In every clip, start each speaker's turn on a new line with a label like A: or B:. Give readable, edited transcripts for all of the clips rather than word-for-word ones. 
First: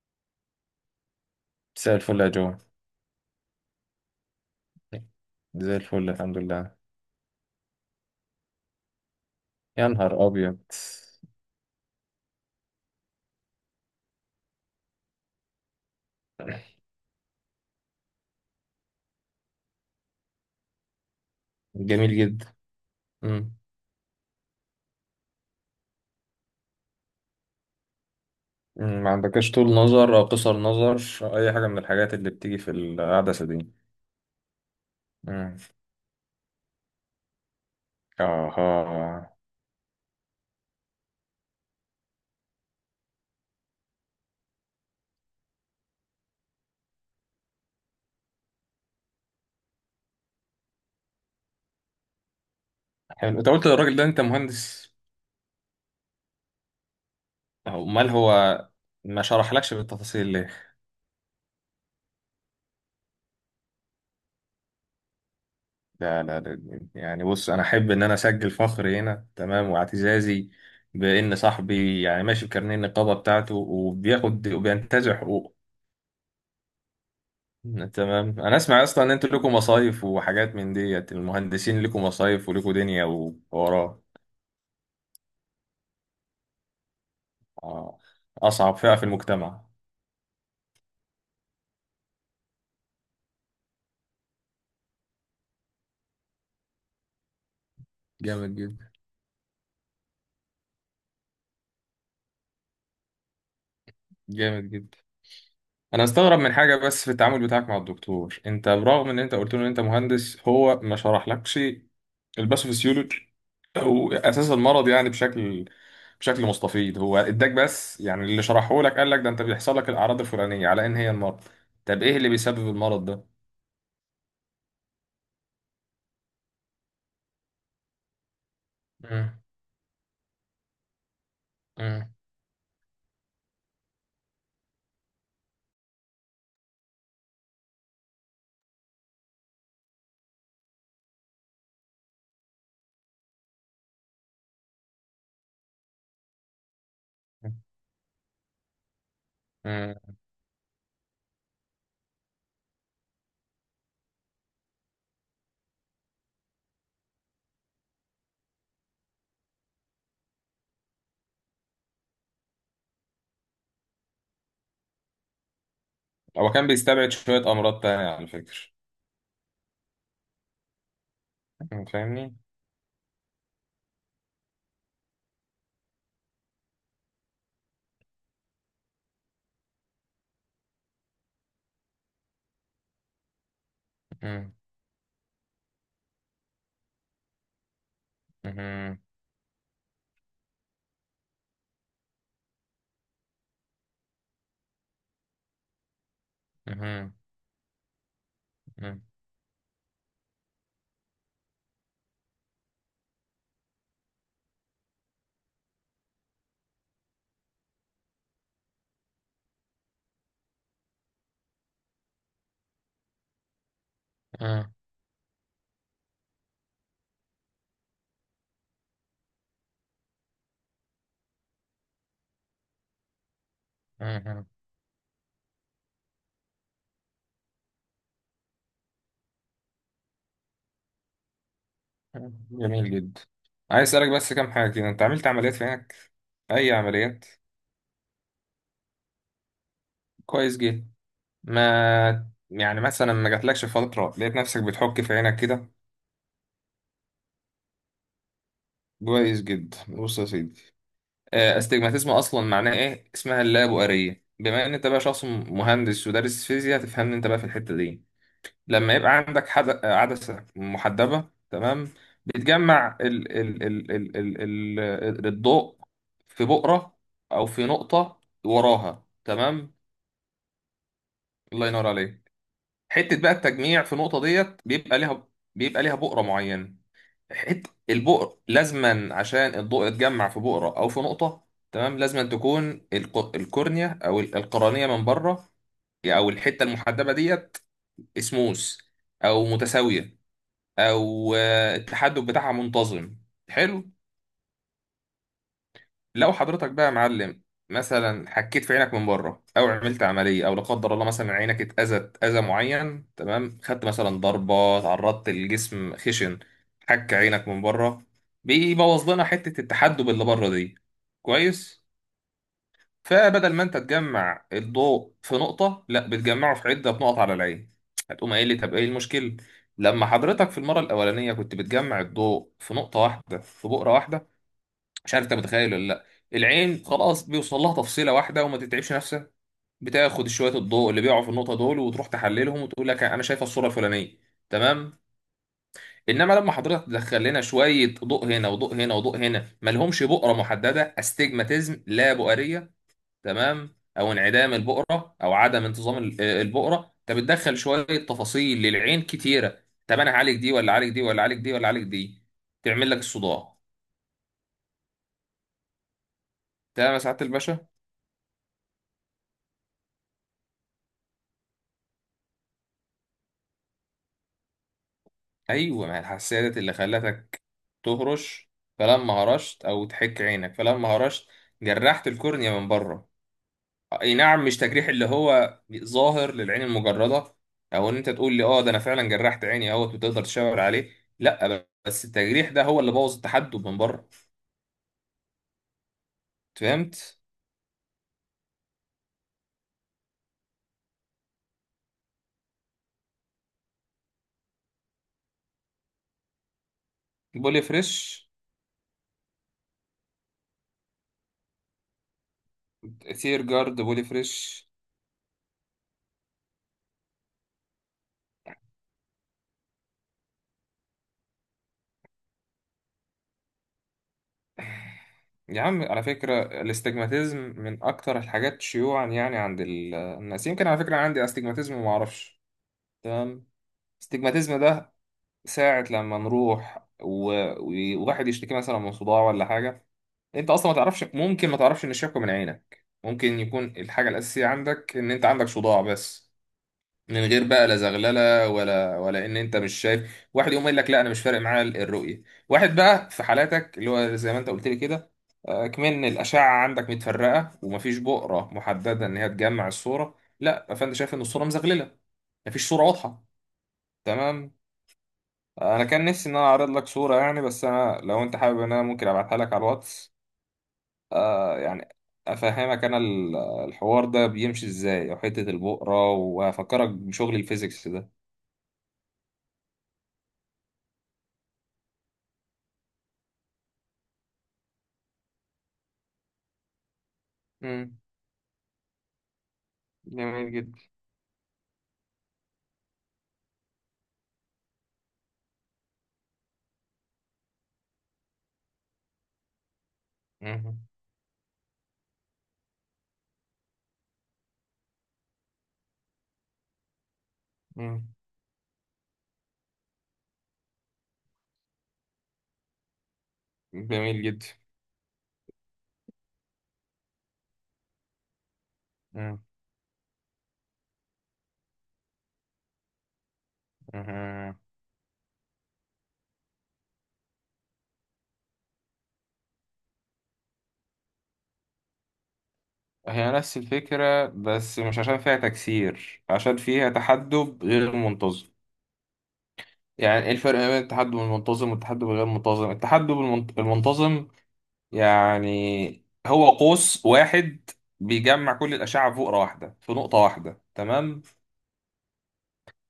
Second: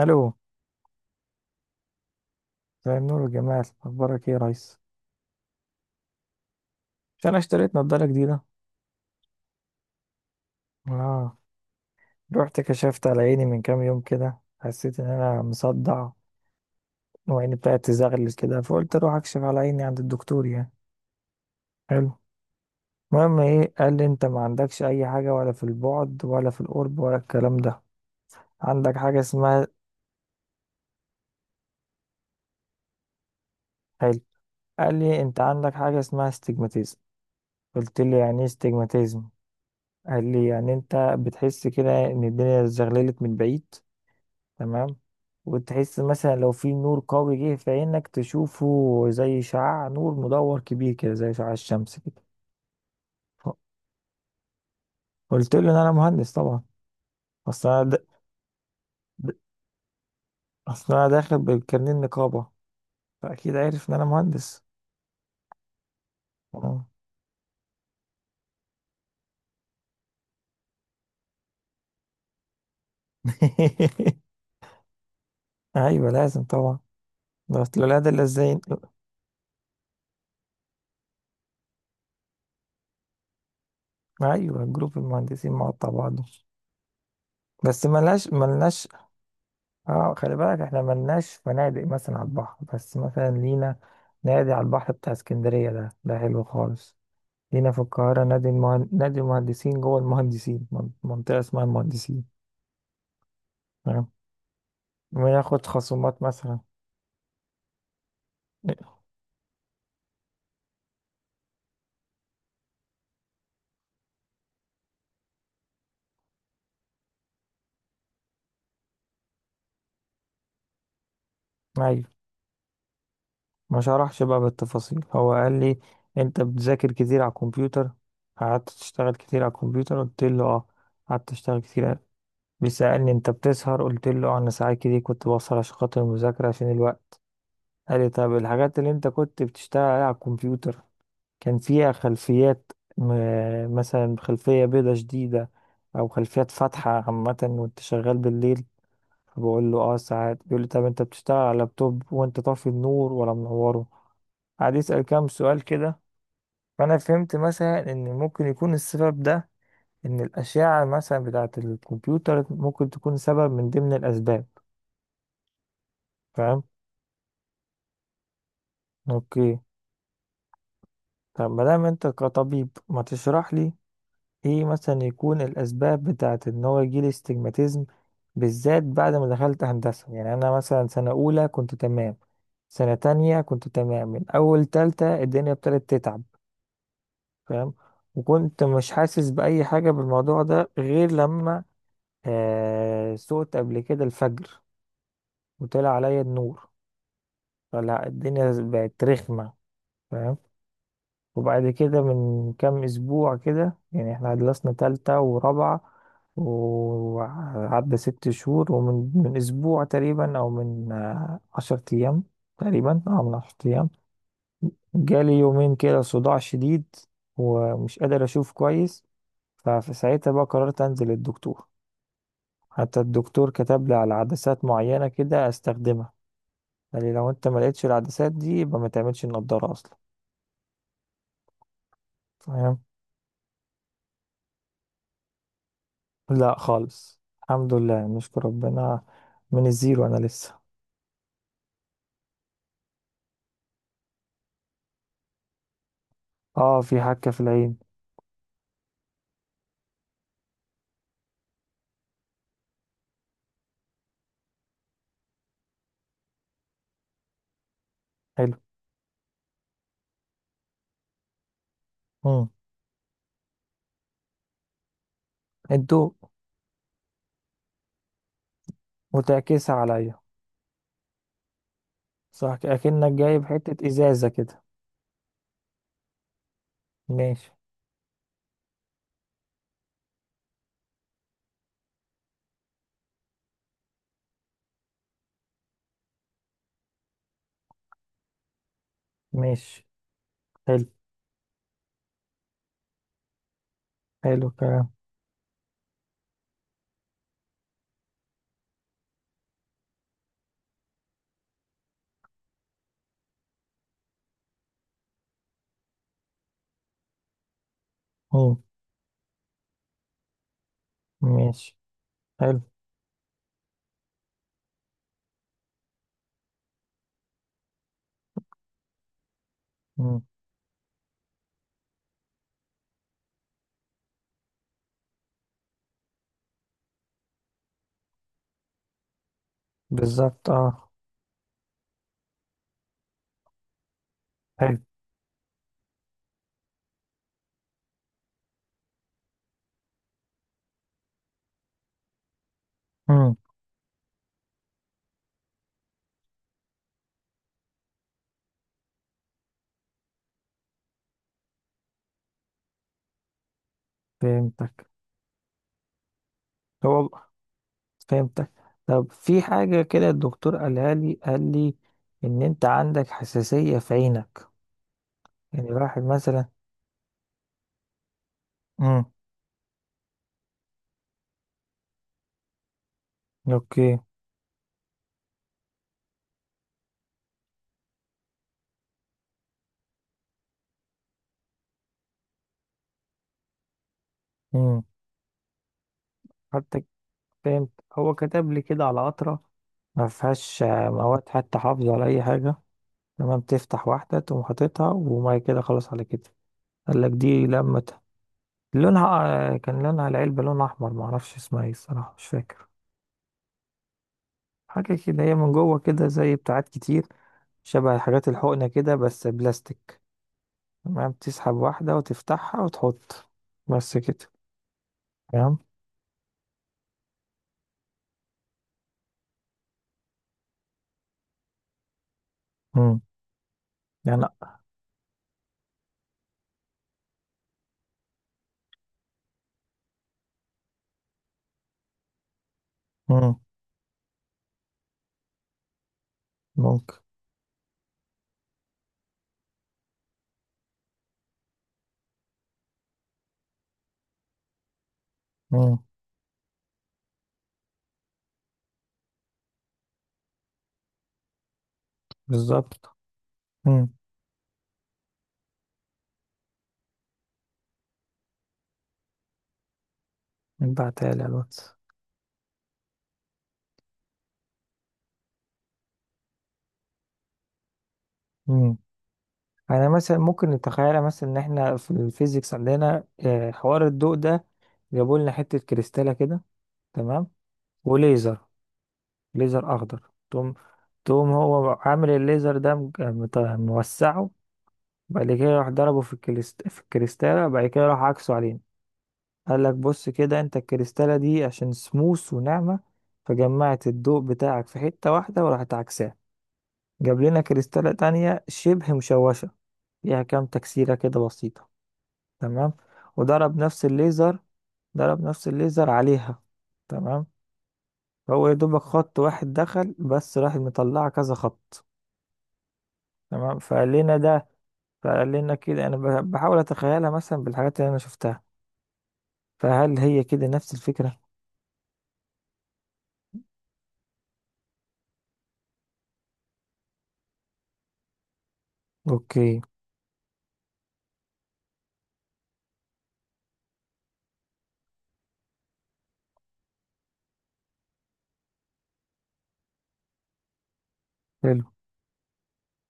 A: الو.
B: مساء الفل يا جو.
A: مساء النور والجمال، اخبارك ايه يا ريس؟
B: زي الفل الحمد لله.
A: مش انا اشتريت نضاره جديده.
B: يا نهار أبيض.
A: اه، رحت كشفت على عيني من كام يوم كده، حسيت ان انا مصدع وعيني بتاعت تزغلل كده، فقلت اروح اكشف على عيني عند الدكتور يعني. حلو.
B: جميل جدا.
A: المهم
B: مم.
A: ايه، قال لي انت ما عندكش اي حاجه ولا في البعد ولا في القرب ولا الكلام ده، عندك
B: مم. ما
A: حاجه
B: عندكش
A: اسمها.
B: طول نظر أو قصر نظر، أو أي حاجة من الحاجات اللي بتيجي في العدسة دي.
A: حلو. قال لي انت
B: مم.
A: عندك حاجه اسمها استجماتيزم. قلت له يعني ايه استجماتيزم؟
B: آها.
A: قال لي يعني انت بتحس كده ان الدنيا زغللت من بعيد، تمام، وتحس مثلا لو في نور قوي جه في عينك تشوفه، زي شعاع نور مدور كبير كده، زي شعاع الشمس كده.
B: حلو، أنت
A: ف-
B: قلت للراجل ده أنت مهندس؟
A: قلت له ان انا مهندس طبعا. اصل
B: أهو،
A: انا د...
B: أمال هو ما
A: د-
B: شرحلكش بالتفاصيل ليه؟
A: اصل انا داخل بالكارنيه النقابه، فاكيد عارف ان انا مهندس.
B: لا لا
A: آه.
B: لا، يعني بص، أنا أحب إن أنا أسجل فخري هنا، تمام، واعتزازي بإن صاحبي يعني ماشي بكارنيه النقابة بتاعته وبياخد وبينتزع حقوقه.
A: ايوه لازم طبعا. ده اصل الولاد اللي
B: تمام، انا
A: ازاي.
B: اسمع اصلا ان انتوا لكم مصايف وحاجات، من ديت المهندسين لكم مصايف ولكم دنيا ووراه.
A: ايوه، جروب المهندسين مقطع بعضه، بس
B: آه،
A: ملناش
B: اصعب
A: ملناش
B: فئة في المجتمع.
A: اه، خلي بالك احنا ملناش فنادق مثلا على البحر، بس مثلا لينا نادي على البحر بتاع اسكندرية، ده حلو خالص. لينا في القاهرة
B: جامد جدا.
A: نادي المهندسين، جوه المهندسين، منطقة اسمها المهندسين. تمام،
B: جامد جدا.
A: بناخد
B: انا
A: خصومات
B: استغرب من
A: مثلا.
B: حاجه بس في التعامل بتاعك مع الدكتور، انت برغم ان انت قلت له ان انت مهندس هو ما شرحلكش الباثوفيسيولوجي او اساس المرض يعني بشكل مستفيض. هو اداك بس يعني اللي شرحه لك، قال لك ده انت بيحصل لك الاعراض الفلانيه على ان هي المرض. طب
A: ايوه،
B: ايه اللي بيسبب المرض ده؟
A: ما شرحش بقى بالتفاصيل. هو قال لي انت بتذاكر كتير على الكمبيوتر، قعدت تشتغل
B: مم.
A: كتير على الكمبيوتر، قلت له اه، قعدت اشتغل كتير.
B: مم.
A: بيسألني انت بتسهر، قلت له اه، انا ساعات كتير كنت بسهر عشان خاطر المذاكرة، عشان الوقت. قال لي طب الحاجات اللي انت كنت بتشتغل عليها على الكمبيوتر كان فيها خلفيات، مثلا خلفية بيضة شديدة، او خلفيات فاتحة عامة وانت شغال بالليل. فبقول له اه
B: مم.
A: ساعات. بيقول لي طب انت بتشتغل على لابتوب وانت طافي النور ولا منوره. قعد يسأل كام سؤال كده. فانا فهمت مثلا ان ممكن يكون السبب ده، ان الاشعة مثلا بتاعة الكمبيوتر ممكن تكون سبب من ضمن الاسباب.
B: هو
A: فاهم.
B: كان بيستبعد شوية أمراض تانية على فكرة.
A: اوكي، طب ما دام انت
B: فاهمني؟
A: كطبيب ما تشرح لي ايه مثلا يكون الاسباب بتاعت ان هو يجيلي استجماتيزم، بالذات بعد ما دخلت هندسة. يعني انا مثلا سنة اولى كنت تمام، سنة تانية كنت تمام، من
B: أم،
A: اول تالتة الدنيا ابتدت تتعب. فاهم، وكنت مش
B: أم،
A: حاسس بأي حاجة بالموضوع ده غير لما سقت قبل كده الفجر، وطلع عليا النور،
B: أم،
A: فلا الدنيا
B: أم،
A: بقت رخمة. فاهم. وبعد كده من كام اسبوع كده، يعني احنا خلصنا تالتة ورابعة وعدى ست شهور، ومن اسبوع تقريبا، او من عشر ايام تقريبا، اه من عشر ايام، جالي يومين كده صداع شديد ومش قادر اشوف كويس. ففي ساعتها بقى قررت انزل للدكتور. حتى الدكتور كتب لي
B: أم،
A: على
B: أم.
A: عدسات معينة كده استخدمها. قال لي لو انت ما لقيتش العدسات دي يبقى ما تعملش النضارة اصلا.
B: جميل جدا. عايز أسألك بس كام حاجة كده، أنت عملت عمليات في عينك؟
A: لا
B: أي
A: خالص،
B: عمليات؟
A: الحمد لله نشكر ربنا، من الزيرو انا
B: كويس
A: لسه.
B: جدا. ما يعني مثلا ما جاتلكش فترة لقيت نفسك بتحك في عينك كده؟
A: اه، في حكة في العين.
B: كويس جدا. بص يا سيدي، استجماتيزم أصلا معناه إيه؟ اسمها اللابؤرية، بما إن أنت بقى شخص مهندس ودارس فيزياء تفهمني أنت بقى في الحتة دي.
A: حلو.
B: لما يبقى عندك عدسة محدبة تمام
A: امم
B: بتجمع الضوء
A: الضوء.
B: في بؤرة أو في نقطة وراها، تمام.
A: وتعكسها عليا.
B: الله ينور عليك.
A: صح، اكنك
B: حتة بقى
A: جايب
B: التجميع
A: حتة
B: في النقطة
A: ازازة
B: ديت
A: كده.
B: بيبقى ليها بؤرة معينة.
A: ماشي.
B: حتة البؤر لازما، عشان الضوء يتجمع في بؤرة أو في نقطة تمام، لازما تكون القرنية أو القرنية من بره، أو الحتة المحدبة ديت اسموس أو
A: ماشي.
B: متساوية،
A: حلو.
B: او التحدث بتاعها منتظم. حلو.
A: حلو كلام.
B: لو حضرتك بقى يا معلم مثلا حكيت في عينك من بره، او عملت عمليه، او لا قدر الله مثلا عينك اتاذت اذى معين، تمام، خدت مثلا ضربه، تعرضت للجسم خشن، حك عينك من بره،
A: امم
B: بيبوظ لنا حته التحدب اللي بره دي.
A: ماشي.
B: كويس.
A: حلو.
B: فبدل ما انت تجمع الضوء في نقطة، لا، بتجمعه في عدة نقط على العين. هتقوم قايل لي طب ايه المشكلة؟ لما
A: امم
B: حضرتك في المرة الأولانية كنت بتجمع الضوء في نقطة واحدة، في بؤرة واحدة، مش عارف انت متخيل ولا لا، العين خلاص بيوصل لها تفصيلة واحدة وما تتعبش نفسها، بتاخد
A: بالظبط،
B: شوية
A: اه.
B: الضوء اللي بيقعوا في النقطة دول وتروح تحللهم وتقول لك انا شايفة الصورة الفلانية،
A: حلو.
B: تمام. انما لما حضرتك تدخل لنا شويه ضوء هنا وضوء هنا وضوء هنا ملهمش بؤره محدده، استجماتيزم لا بؤريه،
A: امم
B: تمام، او انعدام البقره، او عدم انتظام البقره، انت بتدخل شويه تفاصيل للعين كتيره، طب انا هعالج دي ولا اعالج دي ولا اعالج دي ولا اعالج دي، تعمل لك الصداع.
A: فهمتك.
B: تمام يا
A: هو
B: سعاده الباشا.
A: فهمتك. طب في حاجة كده الدكتور قالها لي، قال لي ان انت عندك حساسية في عينك. يعني
B: ايوه، ما هي
A: واحد
B: الحساسيه
A: مثلا.
B: ديت اللي خلتك تهرش،
A: امم
B: فلما هرشت او تحك عينك فلما هرشت جرحت الكورنيا من بره.
A: اوكي.
B: اي نعم، مش تجريح اللي هو ظاهر للعين المجرده، او ان انت تقول لي اه ده انا فعلا جرحت عيني اهوت وتقدر تشاور عليه، لا، بس التجريح ده هو اللي بوظ التحدب من بره.
A: مم. حتى
B: فهمت؟
A: فهمت. هو كتب لي كده على قطرة ما فيهاش مواد حتى حافظة ولا أي حاجة. تمام، تفتح واحدة تقوم حاططها وما كده خلاص على كده. قال لك دي
B: بولي
A: لمتها،
B: فريش.
A: لونها، كان لونها العلبة لون أحمر، معرفش اسمها ايه الصراحة مش فاكر.
B: ثير جارد بولي فريش.
A: حاجة كده هي من جوه كده زي بتاعات كتير، شبه حاجات الحقنة كده بس بلاستيك. تمام، تسحب واحدة وتفتحها وتحط. بس كده. تمام.
B: يا عم على فكرة الاستجماتيزم من أكتر الحاجات شيوعا يعني عند الناس، يمكن على فكرة عندي استجماتيزم وما أعرفش،
A: مم.
B: تمام.
A: يعني.
B: الاستجماتيزم ده ساعة لما نروح وواحد يشتكي مثلا من صداع ولا حاجة، أنت أصلا ما تعرفش، ممكن ما تعرفش إن الشكوى من عينك
A: مم.
B: ممكن يكون الحاجة الأساسية عندك، إن أنت عندك صداع بس،
A: ممكن.
B: من غير بقى لا زغلله ولا ولا ان انت مش شايف. واحد يقوم يقول لك لا انا مش فارق معايا الرؤيه، واحد بقى في حالاتك اللي هو زي ما انت قلت لي كده،
A: مم.
B: كمان الاشعه عندك متفرقه ومفيش بؤره محدده ان هي تجمع الصوره، لا، فانت شايف ان الصوره مزغلله، مفيش صوره
A: بالظبط.
B: واضحه،
A: مم.
B: تمام. انا كان نفسي ان انا اعرض لك صوره يعني، بس انا لو انت حابب ان انا ممكن ابعتها لك على الواتس.
A: ابعتها لي على الواتس.
B: يعني افهمك انا الحوار ده بيمشي ازاي، وحته البؤره، وافكرك بشغل الفيزيكس ده.
A: مم. انا مثلا ممكن نتخيل مثلا ان احنا في الفيزيكس عندنا حوار الضوء ده، جابوا لنا حته كريستاله كده. تمام،
B: مم.
A: وليزر، ليزر اخضر.
B: جميل
A: تقوم
B: جدا.
A: تقوم هو عامل الليزر ده موسعه، بعد كده راح ضربه في الكريستاله، بعد كده راح عكسه علينا. قال لك بص كده انت
B: مم.
A: الكريستاله دي عشان سموث وناعمه، فجمعت الضوء بتاعك في حته واحده وراحت عكساه. جاب لنا كريستاله
B: مم.
A: تانية شبه مشوشه فيها كام تكسيره كده بسيطه. تمام، وضرب نفس
B: جميل
A: الليزر،
B: جدا.
A: عليها. تمام، فهو يا دوبك خط
B: مم.
A: واحد دخل بس راح مطلع كذا خط. تمام،
B: مم.
A: فقال لنا كده انا بحاول اتخيلها مثلا بالحاجات اللي انا شفتها، فهل هي كده نفس الفكرة؟
B: هي نفس الفكرة، بس مش عشان فيها تكسير، عشان فيها تحدب غير منتظم.
A: اوكي.
B: يعني ايه الفرق ما بين التحدب المنتظم والتحدب الغير منتظم؟ التحدب المنتظم يعني هو قوس واحد بيجمع كل الأشعة في فقرة واحدة، في نقطة واحدة، تمام.
A: حلو.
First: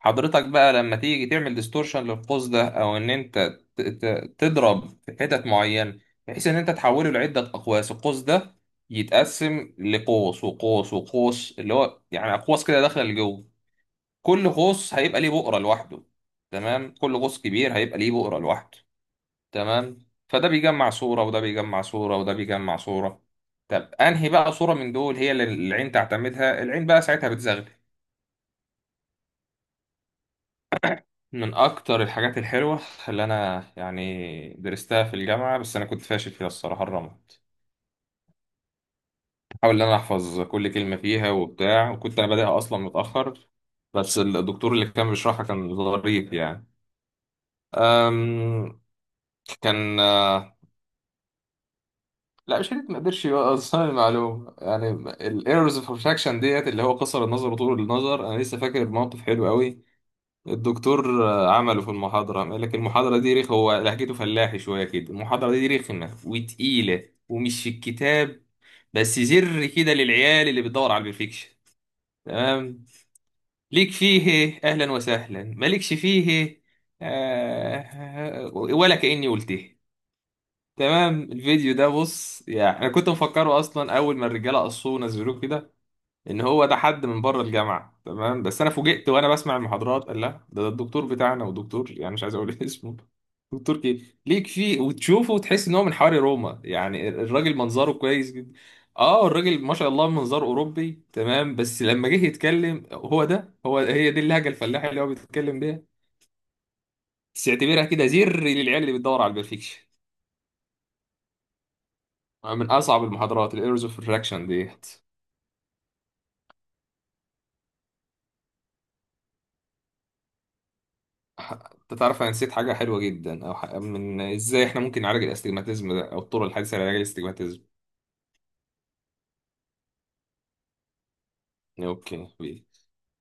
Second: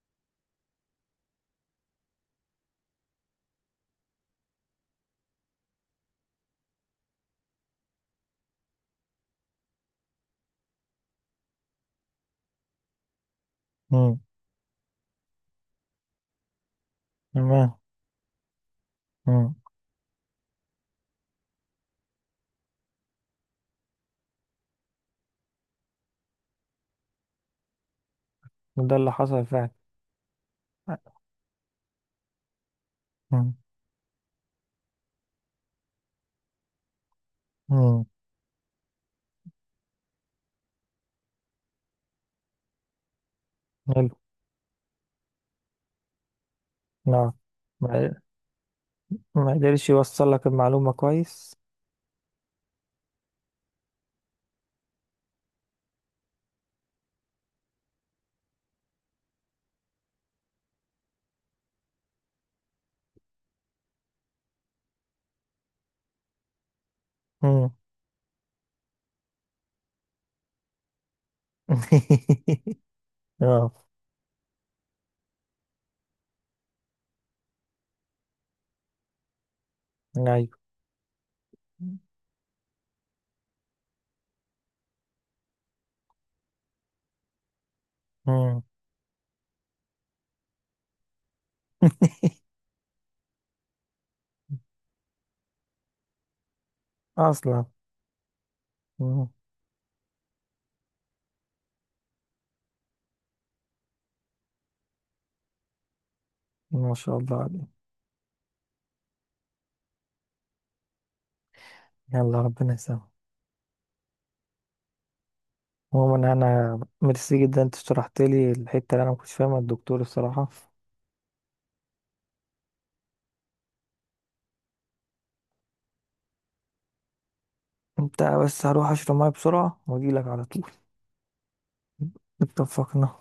B: حضرتك بقى لما تيجي تعمل ديستورشن للقوس ده، او ان انت تضرب في حتت معينه، بحيث ان انت تحوله لعده اقواس، القوس ده يتقسم لقوس وقوس وقوس، اللي هو يعني اقواس كده داخله لجوه،
A: مم.
B: كل قوس هيبقى ليه بؤره لوحده، تمام، كل قوس كبير
A: تمام.
B: هيبقى ليه بؤره لوحده،
A: مم.
B: تمام، فده بيجمع صوره وده بيجمع صوره وده بيجمع صوره. طب انهي بقى صوره من دول هي اللي العين تعتمدها؟ العين بقى ساعتها بتزغلل.
A: وده اللي حصل فعلا.
B: من أكتر الحاجات الحلوة اللي
A: مم.
B: أنا يعني درستها في الجامعة، بس أنا كنت فاشل فيها الصراحة، الرمد.
A: مم.
B: بحاول إن أنا أحفظ كل كلمة فيها وبتاع، وكنت أنا بادئها أصلا متأخر،
A: حلو.
B: بس الدكتور اللي كان بيشرحها كان ظريف يعني.
A: نعم. ما
B: أم،
A: ما قدرش
B: كان
A: يوصل لك المعلومة كويس.
B: لا، مش حته ما قدرش يوصل المعلومه يعني. الايرورز اوف ريفراكشن ديت، اللي هو قصر النظر وطول النظر، انا لسه فاكر موقف حلو قوي الدكتور عمله في المحاضرة. قال لك المحاضرة دي رخ، هو لهجته فلاحي شوية كده، المحاضرة دي رخمة وتقيلة ومش في
A: مم.
B: الكتاب، بس زر كده للعيال اللي بتدور على البرفكشن، تمام،
A: اه.
B: ليك فيه أهلا وسهلا، مالكش فيه آه ولا كأني قلته،
A: ايوه.
B: تمام. الفيديو ده بص يعني أنا كنت مفكره أصلا أول ما الرجالة قصوه ونزلوه كده ان هو ده حد من بره الجامعه، تمام، بس
A: مم.
B: انا فوجئت وانا بسمع المحاضرات، قال لا ده الدكتور بتاعنا، ودكتور يعني مش عايز اقول اسمه. دكتور كي ليك فيه وتشوفه وتحس ان هو من حواري روما، يعني الراجل
A: اصلا.
B: منظره كويس جدا، اه
A: مم.
B: الراجل ما شاء الله منظره اوروبي، تمام، بس لما جه يتكلم، هو ده، هو هي دي اللهجه الفلاحي اللي هو بيتكلم بيها.
A: ما شاء الله
B: بس
A: عليك.
B: اعتبرها كده زر للعيال اللي بتدور على البرفكشن،
A: يلا
B: من
A: ربنا
B: اصعب
A: يسامحك.
B: المحاضرات الايرز اوف الراكشن دي.
A: عموما انا ميرسي جدا، انت شرحت لي الحته اللي انا ما كنتش فاهمها الدكتور الصراحه.
B: انت تعرف انا نسيت حاجه حلوه جدا، او ح- من ازاي احنا ممكن نعالج الاستجماتيزم ده، او الطرق الحديثه لعلاج الاستجماتيزم.
A: انت بس هروح اشرب ميه بسرعه واجي لك على طول.
B: اوكي بيه.
A: اتفقنا.